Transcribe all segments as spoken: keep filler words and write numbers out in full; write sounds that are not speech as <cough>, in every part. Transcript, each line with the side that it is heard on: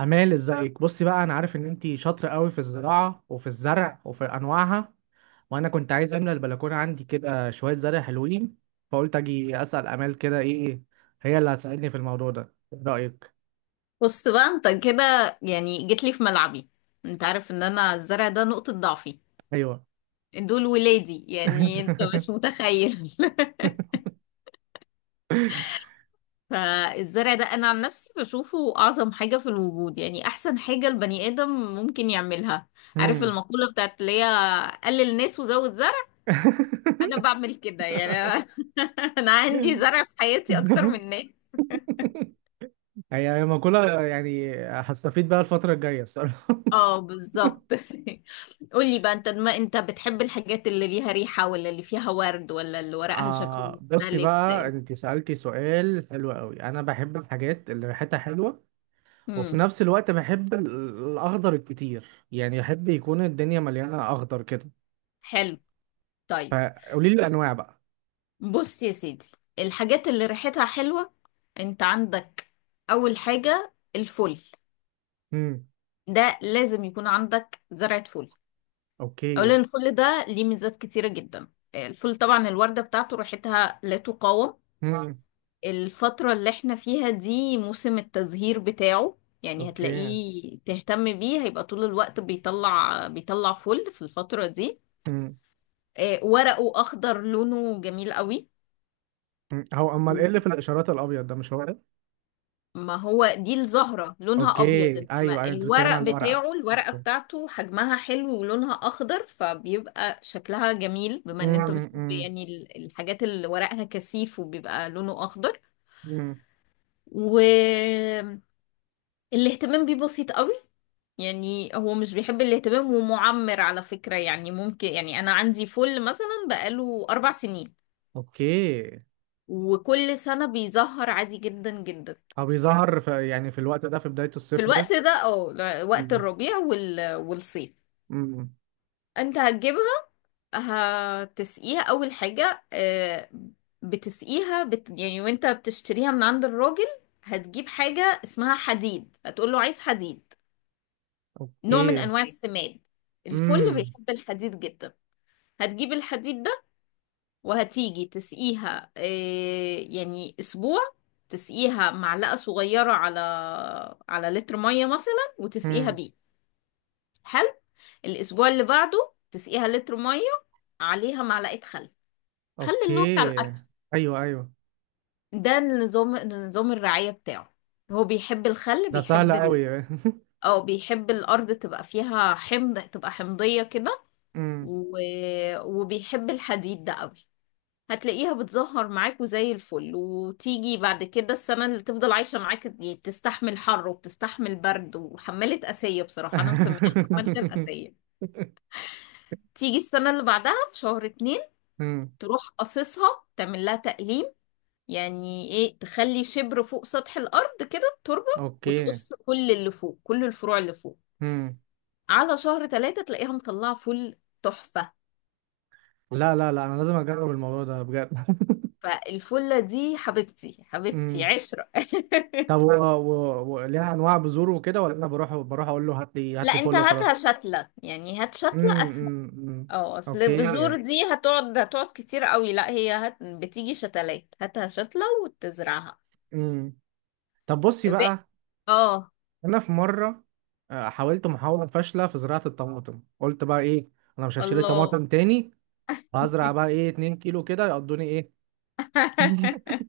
right: امال ازيك؟ بصي بقى، انا عارف ان انتي شاطره قوي في الزراعه وفي الزرع وفي انواعها، وانا كنت عايز املى البلكونه عندي كده شويه زرع حلوين. فقلت اجي اسال امال كده، ايه؟ هي اللي هتساعدني في الموضوع ده. ايه رايك؟
left: بص بقى، انت كده، يعني جيت لي في ملعبي. انت عارف ان انا الزرع ده نقطة ضعفي،
right: ايوه.
left: دول ولادي، يعني انت مش
right: <laughs>
left: متخيل. <laughs> فالزرع ده انا عن نفسي بشوفه اعظم حاجة في الوجود، يعني احسن حاجة البني ادم ممكن يعملها. عارف
right: مم.
left: المقولة بتاعت اللي هي قلل ناس وزود زرع، انا
right: <laughs>
left: بعمل كده يعني. <laughs> انا عندي زرع في حياتي اكتر من ناس.
right: هي هي مقولة، يعني هستفيد بقى الفترة الجاية الصراحة.
left: اه، بالظبط. <laughs> قولي بقى، انت ما انت بتحب الحاجات اللي ليها ريحة، ولا اللي فيها ورد، ولا اللي ورقها شكله
right: آه، بصي
left: مختلف،
right: بقى،
left: لان.
right: انت سألتي سؤال حلو قوي. انا بحب الحاجات اللي ريحتها حلوة، وفي
left: امم.
right: نفس الوقت بحب ال- الاخضر الكتير، يعني احب يكون الدنيا مليانه اخضر كده.
left: حلو. طيب.
right: فقولي لي الانواع بقى.
left: بص يا سيدي، الحاجات اللي ريحتها حلوة انت عندك، اول حاجة الفل.
right: امم.
left: ده لازم يكون عندك زرعة فل.
right: اوكي.
left: اولا الفل ده ليه ميزات كتيرة جدا. الفل طبعا الوردة بتاعته ريحتها لا تقاوم.
right: امم.
left: الفترة اللي احنا فيها دي موسم التزهير بتاعه، يعني
right: اوكي.
left: هتلاقيه تهتم بيه هيبقى طول الوقت بيطلع بيطلع فل في الفترة دي.
right: امم.
left: آه، ورقه أخضر لونه جميل قوي.
right: هو امال ايه اللي في الاشارات الابيض ده؟ مش هو ده؟
left: ما هو دي الزهرة لونها
right: اوكي،
left: أبيض،
right: ايوه
left: إنما
right: ايوه، انت بتتكلم
left: الورق
right: على الورقه.
left: بتاعه الورقة بتاعته حجمها حلو ولونها أخضر، فبيبقى شكلها جميل، بما إن أنت بتحب
right: امم.
left: يعني ال- الحاجات اللي ورقها كثيف وبيبقى لونه أخضر.
right: امم.
left: والاهتمام بيه بسيط قوي، يعني هو مش بيحب الاهتمام، ومعمر على فكرة، يعني ممكن، يعني أنا عندي فل مثلا بقاله أربع سنين،
right: اوكي.
left: وكل سنة بيزهر عادي جدا جدا.
right: هو بيظهر في، يعني في الوقت ده في بدايه
left: في
right: الصيف دايما؟
left: الوقت ده، أو ل- وقت
right: امم.
left: الربيع وال... والصيف.
right: امم.
left: أنت هتجيبها، هتسقيها أول حاجة. آه، بتسقيها بت... يعني وأنت بتشتريها من عند الراجل، هتجيب حاجة اسمها حديد، هتقول له عايز حديد، نوع من
right: اوكي.
left: أنواع السماد. الفل
right: امم.
left: بيحب الحديد جدا. هتجيب الحديد ده وهتيجي تسقيها إيه، يعني اسبوع. تسقيها معلقة صغيرة على على لتر مية مثلا، وتسقيها
right: امم.
left: بيه. حلو. الاسبوع اللي بعده تسقيها لتر مية، عليها معلقة خل، خل اللي هو بتاع
right: اوكي.
left: الاكل.
right: ايوه ايوه.
left: ده النظام، نظام الرعاية بتاعه. هو بيحب الخل،
right: ده سهل
left: بيحب ال...
right: قوي.
left: او بيحب الارض تبقى فيها حمض، تبقى حمضية كده.
right: <laughs>
left: و... وبيحب الحديد ده قوي. هتلاقيها بتزهر معاك وزي الفل، وتيجي بعد كده السنة اللي تفضل عايشة معاك، يعني بتستحمل حر وبتستحمل برد، وحمالة قاسية بصراحة، أنا مسميها حمالة
right: <laughs>
left: القاسية. تيجي السنة اللي بعدها في شهر اتنين
right: مم.
left: تروح قصصها، تعمل لها تقليم، يعني ايه، تخلي شبر فوق سطح الأرض كده التربة،
right: اوكي.
left: وتقص كل اللي فوق، كل الفروع اللي فوق.
right: مم.
left: على شهر تلاتة تلاقيها مطلعة فل تحفة.
right: لا لا لا، انا لازم اجرب الموضوع ده بجد. <laughs>
left: فالفلة دي حبيبتي، حبيبتي
right: مم.
left: عشرة.
right: طب،
left: <laughs>
right: و... و... و... ليها انواع بذور وكده، ولا انا بروح بروح اقول له هات لي هات
left: لا،
right: لي
left: انت
right: فل
left: هاتها
right: وخلاص؟
left: شتلة، يعني هات
right: مم.
left: شتلة اسهل.
right: مم. مم.
left: اه، اصل
right: اوكي.
left: بذور دي هتقعد هتقعد كتير قوي. لا، هي هت... بتيجي شتلات، هاتها شتلة وتزرعها.
right: مم. طب بصي
left: ب...
right: بقى،
left: اه.
right: انا في مره آه، حاولت محاوله فاشله في زراعه الطماطم. قلت بقى ايه، انا مش هشتري
left: الله.
right: طماطم تاني، وهزرع بقى ايه، 2 كيلو كده يقضوني، ايه؟ <laughs>
left: <laughs>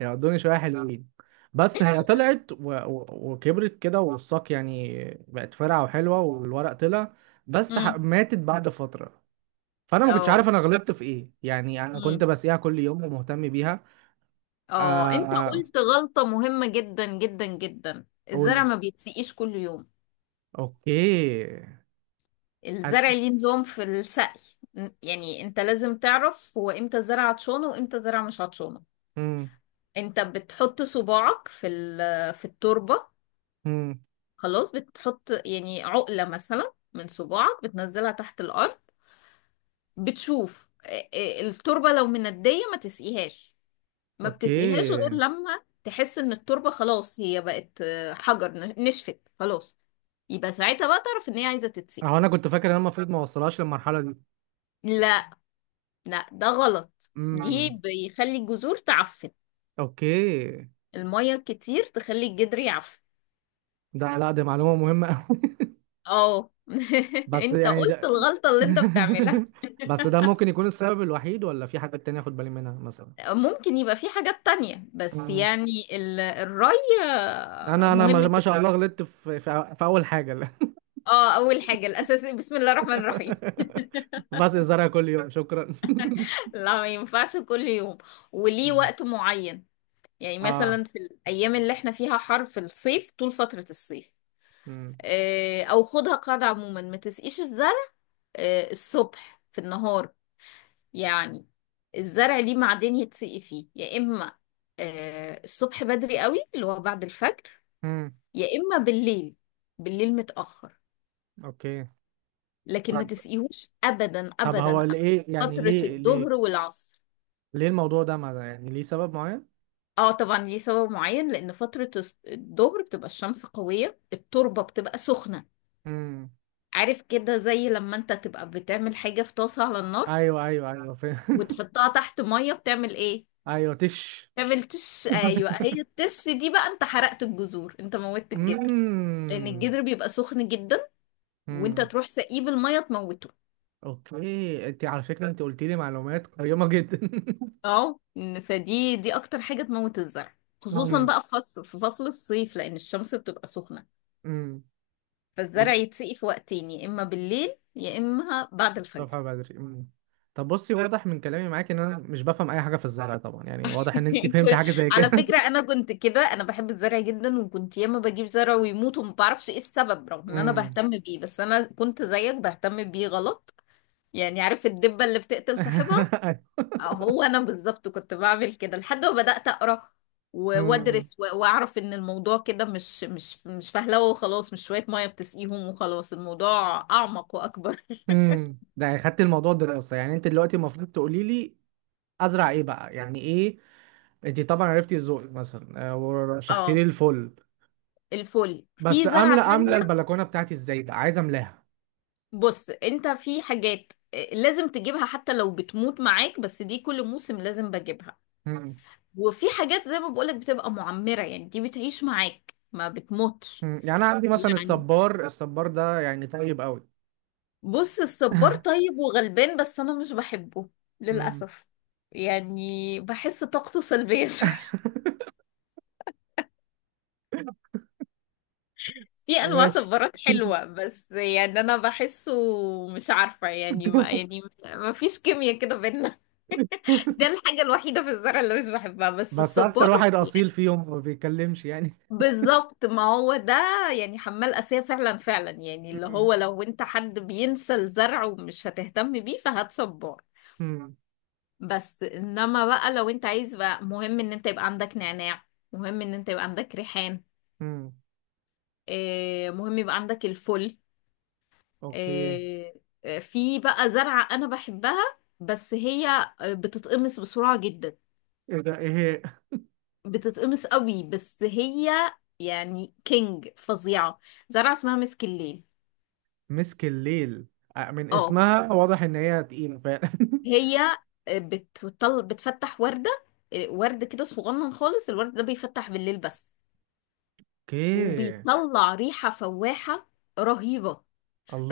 right: يقعدوني شوية حلوين. بس هي طلعت و... و... وكبرت كده، والساق يعني بقت فرعة وحلوة، والورق طلع، بس ح...
left: امم.
right: ماتت بعد فترة. فأنا ما كنتش
left: اه.
right: عارف أنا غلطت في إيه. يعني أنا كنت
left: امم.
right: بسقيها كل يوم ومهتم بيها.
left: اه، انت
right: آه...
left: قلت غلطة مهمة جدا جدا جدا.
right: أقول.
left: الزرع ما بيتسقيش كل يوم.
right: أوكي.
left: الزرع
right: أد...
left: ليه نظام في السقي. ن- يعني انت لازم تعرف هو امتى زرع هتشونه، وامتى زرع مش هتشونه.
right: مم.
left: انت بتحط صباعك في ال- في التربة،
right: مم.
left: خلاص. بتحط يعني عقلة مثلا من صباعك بتنزلها تحت الأرض، بتشوف اه، اه، التربة. لو مندية ما تسقيهاش، ما بتسقيهاش
right: أوكي.
left: غير لما تحس ان التربة خلاص هي بقت اه، حجر، نش- نشفت خلاص. يبقى ساعتها بقى تعرف ان هي عايزة تتسقي.
right: أهو أنا كنت فاكر إن أنا المفروض ما أوصلهاش للمرحلة دي.
left: لا، لا، ده غلط، دي
right: مم.
left: بيخلي الجذور تعفن.
right: أوكي.
left: المية كتير تخلي الجدر يعفن.
right: ده، لا دي معلومة مهمة أوي.
left: اه.
right: <laughs>
left: <laughs>
right: بس
left: انت
right: يعني
left: قلت
right: ده.
left: الغلطة اللي انت بتعملها.
right: <laughs> بس ده ممكن يكون السبب الوحيد، ولا في حاجات تانية اخد بالي منها مثلا؟
left: ممكن يبقى في حاجات تانية، بس
right: مم.
left: يعني ال- الري آه،
right: انا انا
left: مهم
right: ما ما شاء
left: جدا.
right: الله غلطت في في, في اول حاجة لا.
left: اه، اول حاجة الاساسي بسم الله الرحمن الرحيم.
right: <laughs> بس الزرع كل يوم، شكرا. <laughs>
left: <laughs> لا، ما ينفعش كل يوم، وليه
right: مم.
left: وقت معين. يعني
right: اه.
left: مثلا في الايام اللي احنا فيها حر في الصيف، طول فترة الصيف،
right: امم.
left: آه، او خدها قاعدة عموما، ما تسقيش الزرع آه، الصبح في النهار، يعني. الزرع ليه معدن يتسقي فيه، يا اما آه، الصبح بدري قوي، اللي هو بعد الفجر،
right: امم.
left: يا اما بالليل، بالليل متأخر.
right: اوكي.
left: لكن ما
right: طب،
left: تسقيهوش ابدا
right: طب
left: ابدا
right: هو
left: أبداً
right: ليه، يعني
left: فترة
right: ليه ليه
left: الظهر والعصر.
right: ليه الموضوع ده؟ ما يعني ليه سبب معين؟
left: اه، طبعا ليه سبب معين، لان فترة الس- الظهر بتبقى الشمس قوية، التربة بتبقى سخنة.
right: امم.
left: عارف كده، زي لما انت تبقى بتعمل حاجة في طاسة على النار،
right: ايوه ايوه ايوه، فاهم.
left: وتحطها تحت مية، بتعمل ايه؟
right: <laughs> ايوه، تش.
left: تعمل تش،
right: <laughs>
left: ايوه. هي التش دي بقى، انت حرقت الجذور، انت موتت الجدر، لان الجدر بيبقى سخن جدا، وانت
right: امم.
left: تروح سقيه بالمية تموته.
right: اوكي، انت على فكره انت قلت لي معلومات قيمه جدا. <laughs>
left: اه، فدي دي اكتر حاجة تموت الزرع، خصوصا
right: امم.
left: بقى في فصل في فصل الصيف، لان الشمس بتبقى سخنة.
right: امم. طب،
left: فالزرع يتسقي في وقتين، يا اما بالليل، يا اما بعد الفجر.
right: الصبح بدري. امم. طب بصي، واضح من كلامي معاك ان انا مش بفهم اي حاجه في الزرع طبعا، يعني واضح ان انت
left: <laughs>
right: فهمت
left: كل-
right: حاجه زي
left: على
right: كده.
left: فكرة،
right: <laughs>
left: انا كنت كده. انا بحب الزرع جدا، وكنت ياما بجيب زرع ويموت وما بعرفش ايه السبب، رغم ان انا
right: امم.
left: بهتم بيه، بس انا كنت زيك بهتم بيه غلط. يعني عارف الدبة اللي بتقتل
right: <laughs>
left: صاحبها؟
right: أيوة.
left: هو انا بالظبط كنت بعمل كده، لحد ما بدأت أقرأ و-
right: امم.
left: وادرس و- واعرف ان الموضوع كده مش مش مش فهلوه وخلاص، مش شوية مية بتسقيهم وخلاص، الموضوع اعمق واكبر.
right: امم. ده يعني خدت الموضوع دراسه. يعني انت دلوقتي المفروض تقولي لي ازرع ايه بقى، يعني ايه؟ انت طبعا عرفتي ذوقي مثلا، آه،
left: <laughs>
right: ورشحتي لي
left: اه.
right: الفل.
left: الفل
right: بس
left: في
right: املى
left: زرعة
right: املى
left: تانية.
right: البلكونه بتاعتي ازاي؟ بقى عايز املاها.
left: بص، انت في حاجات آه، لازم تجيبها حتى لو بتموت معاك، بس دي كل موسم لازم بجيبها. وفي حاجات زي ما بقولك بتبقى معمرة، يعني دي بتعيش معاك ما بتموتش.
right: مم. يعني انا عندي مثلا
left: يعني
right: الصبار، الصبار ده يعني طيب قوي.
left: بص الصبار طيب وغلبان، بس انا مش بحبه
right: مم.
left: للاسف. يعني بحس طاقته سلبية <laughs> شوية. في انواع
right: ماشي.
left: صبارات حلوة، بس يعني انا بحسه، مش عارفة يعني، ما
right: <laughs>
left: يعني ما فيش كيمياء كده بينا. <laughs> ده الحاجة الوحيدة في الزرع اللي مش بحبها بس
right: بس اكتر
left: الصبار.
right: واحد
left: يعني
right: اصيل فيهم، ما بيتكلمش يعني.
left: بالظبط، ما هو ده، يعني حمال أسية فعلا فعلا، يعني اللي
right: مم.
left: هو لو انت حد بينسى الزرع ومش هتهتم بيه فهات صبار.
right: مم.
left: بس انما بقى لو انت عايز بقى، مهم ان انت يبقى عندك نعناع، مهم ان انت يبقى عندك ريحان،
right: مم.
left: آه، مهم يبقى عندك الفل.
right: اوكي.
left: آه، آه، في بقى زرعة انا بحبها، بس هي آه، بتتقمص بسرعة جدا.
right: ايه ده؟ ايه هي؟
left: بتتقمص قوي بس هي، يعني كينج فظيعة. زرعة اسمها مسك الليل.
right: مسك الليل. آه، من
left: اه.
right: اسمها واضح ان هي تقيلة فعلا. <laughs>
left: هي آه، بتطل بتفتح وردة، آه، ورد كده صغنن خالص. الورد ده بيفتح بالليل بس،
right: اوكي.
left: وبيطلع ريحة فواحة رهيبة،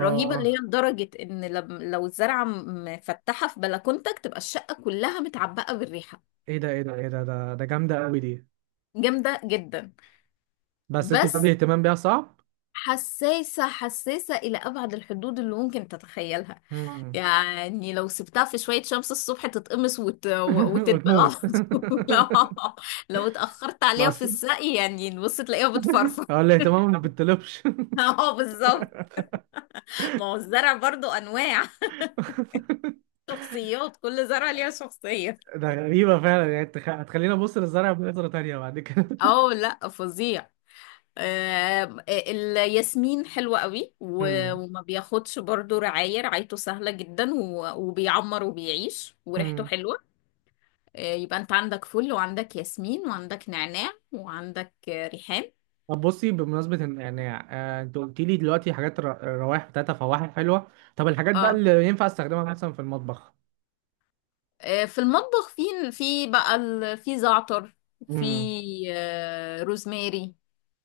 left: رهيبة اللي هي لدرجة ان لم- لو الزرعة مفتحة في بلكونتك تبقى الشقة كلها متعبقة بالريحة.
right: ايه ده ايه ده ايه ده، ده ده جامدة قوي دي.
left: جامدة جدا.
right: بس انت بتقولي
left: بس
right: اهتمام بيها صعب.
left: حساسة حساسة إلى أبعد الحدود اللي ممكن تتخيلها.
right: مم.
left: يعني لو سبتها في شوية شمس الصبح تتقمص وت...
right: <laughs>
left: وتدبل على
right: وتموت.
left: طول. <laughs> لا،
right: <laughs>
left: لو اتأخرت عليها في
right: بس
left: السقي يعني بص تلاقيها بتفرفر.
right: هو الاهتمام ما بتطلبش.
left: <laughs> اه، بالظبط. ما هو الزرع برضو أنواع،
right: <laughs>
left: شخصيات، كل زرعة ليها شخصية.
right: ده غريبة فعلا. يعني انت خ- هتخليني ابص للزرع بنظرة تانية بعد كده.
left: اه، لا، فظيع. آه، الياسمين حلوة قوي،
right: <laughs>
left: و-
right: مم.
left: وما بياخدش برضو رعاية، رعايته سهلة جدا، و- وبيعمر وبيعيش وريحته
right: مم.
left: حلوة. آه، يبقى انت عندك فل، وعندك ياسمين، وعندك نعناع، وعندك آه، ريحان.
right: طب بصي، بمناسبة إن- يعني، آه، انت قلت لي دلوقتي حاجات ر- روائح بتاعتها فواحح حلوة. طب الحاجات بقى
left: اه.
right: اللي ينفع استخدمها مثلا في المطبخ؟
left: آه، في المطبخ، في في بقى ال- في زعتر، في
right: مم.
left: آه، روزماري،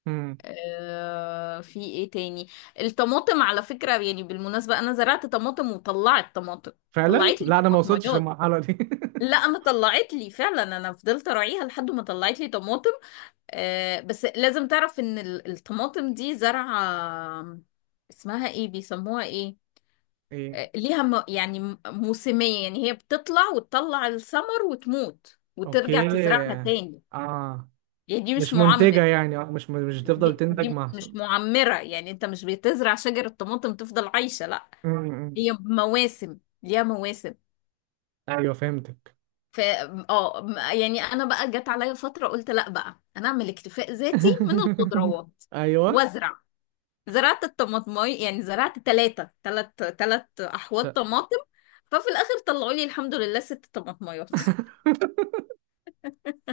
right: مم.
left: آه، في ايه تاني. الطماطم، على فكرة، يعني بالمناسبة، انا زرعت طماطم وطلعت طماطم،
right: فعلا،
left: طلعت لي
right: لا انا ما وصلتش
left: طماطميات.
right: للمرحلة دي. <laughs>
left: لا، انا طلعت لي فعلا، انا فضلت اراعيها لحد ما طلعت لي طماطم. آه، بس لازم تعرف ان ال- الطماطم دي زرعة آه، اسمها ايه، بيسموها ايه.
right: ايه.
left: آه، ليها م... يعني م- موسمية، يعني هي بتطلع وتطلع الثمر وتموت، وترجع
right: اوكي.
left: تزرعها تاني.
right: اه.
left: يعني دي مش
right: مش منتجة
left: معمر،
right: يعني. اه، مش مش بتفضل
left: دي,
right: تنتج
left: دي مش
right: محصول.
left: معمرة، يعني انت مش بتزرع شجر الطماطم تفضل عايشة، لا،
right: مم.
left: هي مواسم، ليها مواسم.
right: ايوه، فهمتك.
left: ف اه م- يعني انا بقى جت عليا فترة قلت لا بقى انا اعمل اكتفاء ذاتي من
right: <laughs>
left: الخضروات،
right: ايوه.
left: وازرع. زرعت الطماطماي، يعني زرعت ثلاثة ثلاث ثلاث
right: ش-
left: احواض طماطم، ففي الاخر طلعوا لي الحمد لله ست طماطمايات. <laughs>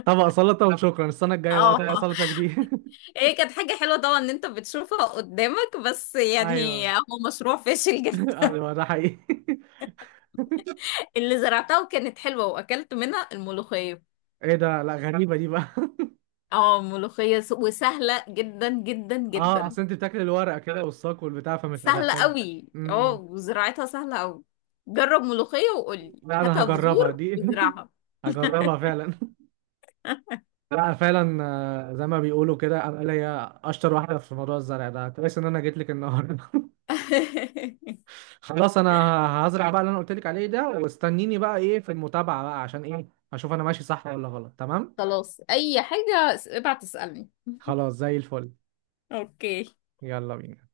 right: طبق سلطة وشكرا. السنة الجاية بقى طبق
left: اه،
right: سلطة جديد. <laughs>
left: هي كانت حاجة حلوة طبعا ان انت بتشوفها قدامك، بس يعني
right: ايوه.
left: هو مشروع فاشل
right: <laughs>
left: جدا.
right: ايوه ده حقيقي. <laughs>
left: اللي زرعتها وكانت حلوة، واكلت منها الملوخية.
right: ايه ده؟ لا غريبه دي بقى.
left: اه، ملوخية س- وسهلة جدا جدا
right: <laughs> اه،
left: جدا،
right: اصل انت بتاكل الورقه كده والساق والبتاع، فمش
left: سهلة
right: هتحتاج.
left: قوي. اه
right: امم.
left: وزراعتها سهلة قوي. جرب ملوخية، وقولي
right: لا انا
left: هاتها
right: هجربها
left: بذور
right: دي. <laughs>
left: وزرعها.
right: هجربها فعلا. <laughs> لا فعلا. آه، زي ما بيقولوا كده، انا ليا اشطر واحده في موضوع الزرع ده. كويس ان انا جيت لك النهارده.
left: <laughs>
right: <laughs> خلاص انا هزرع بقى اللي انا قلت لك عليه ده، واستنيني بقى، ايه، في المتابعه بقى، عشان ايه، اشوف انا ماشي صح ولا غلط. تمام؟
left: خلاص، اي حاجة ابعت اسألني.
right: خلاص، زي الفل.
left: <laughs> اوكي.
right: يلا بينا.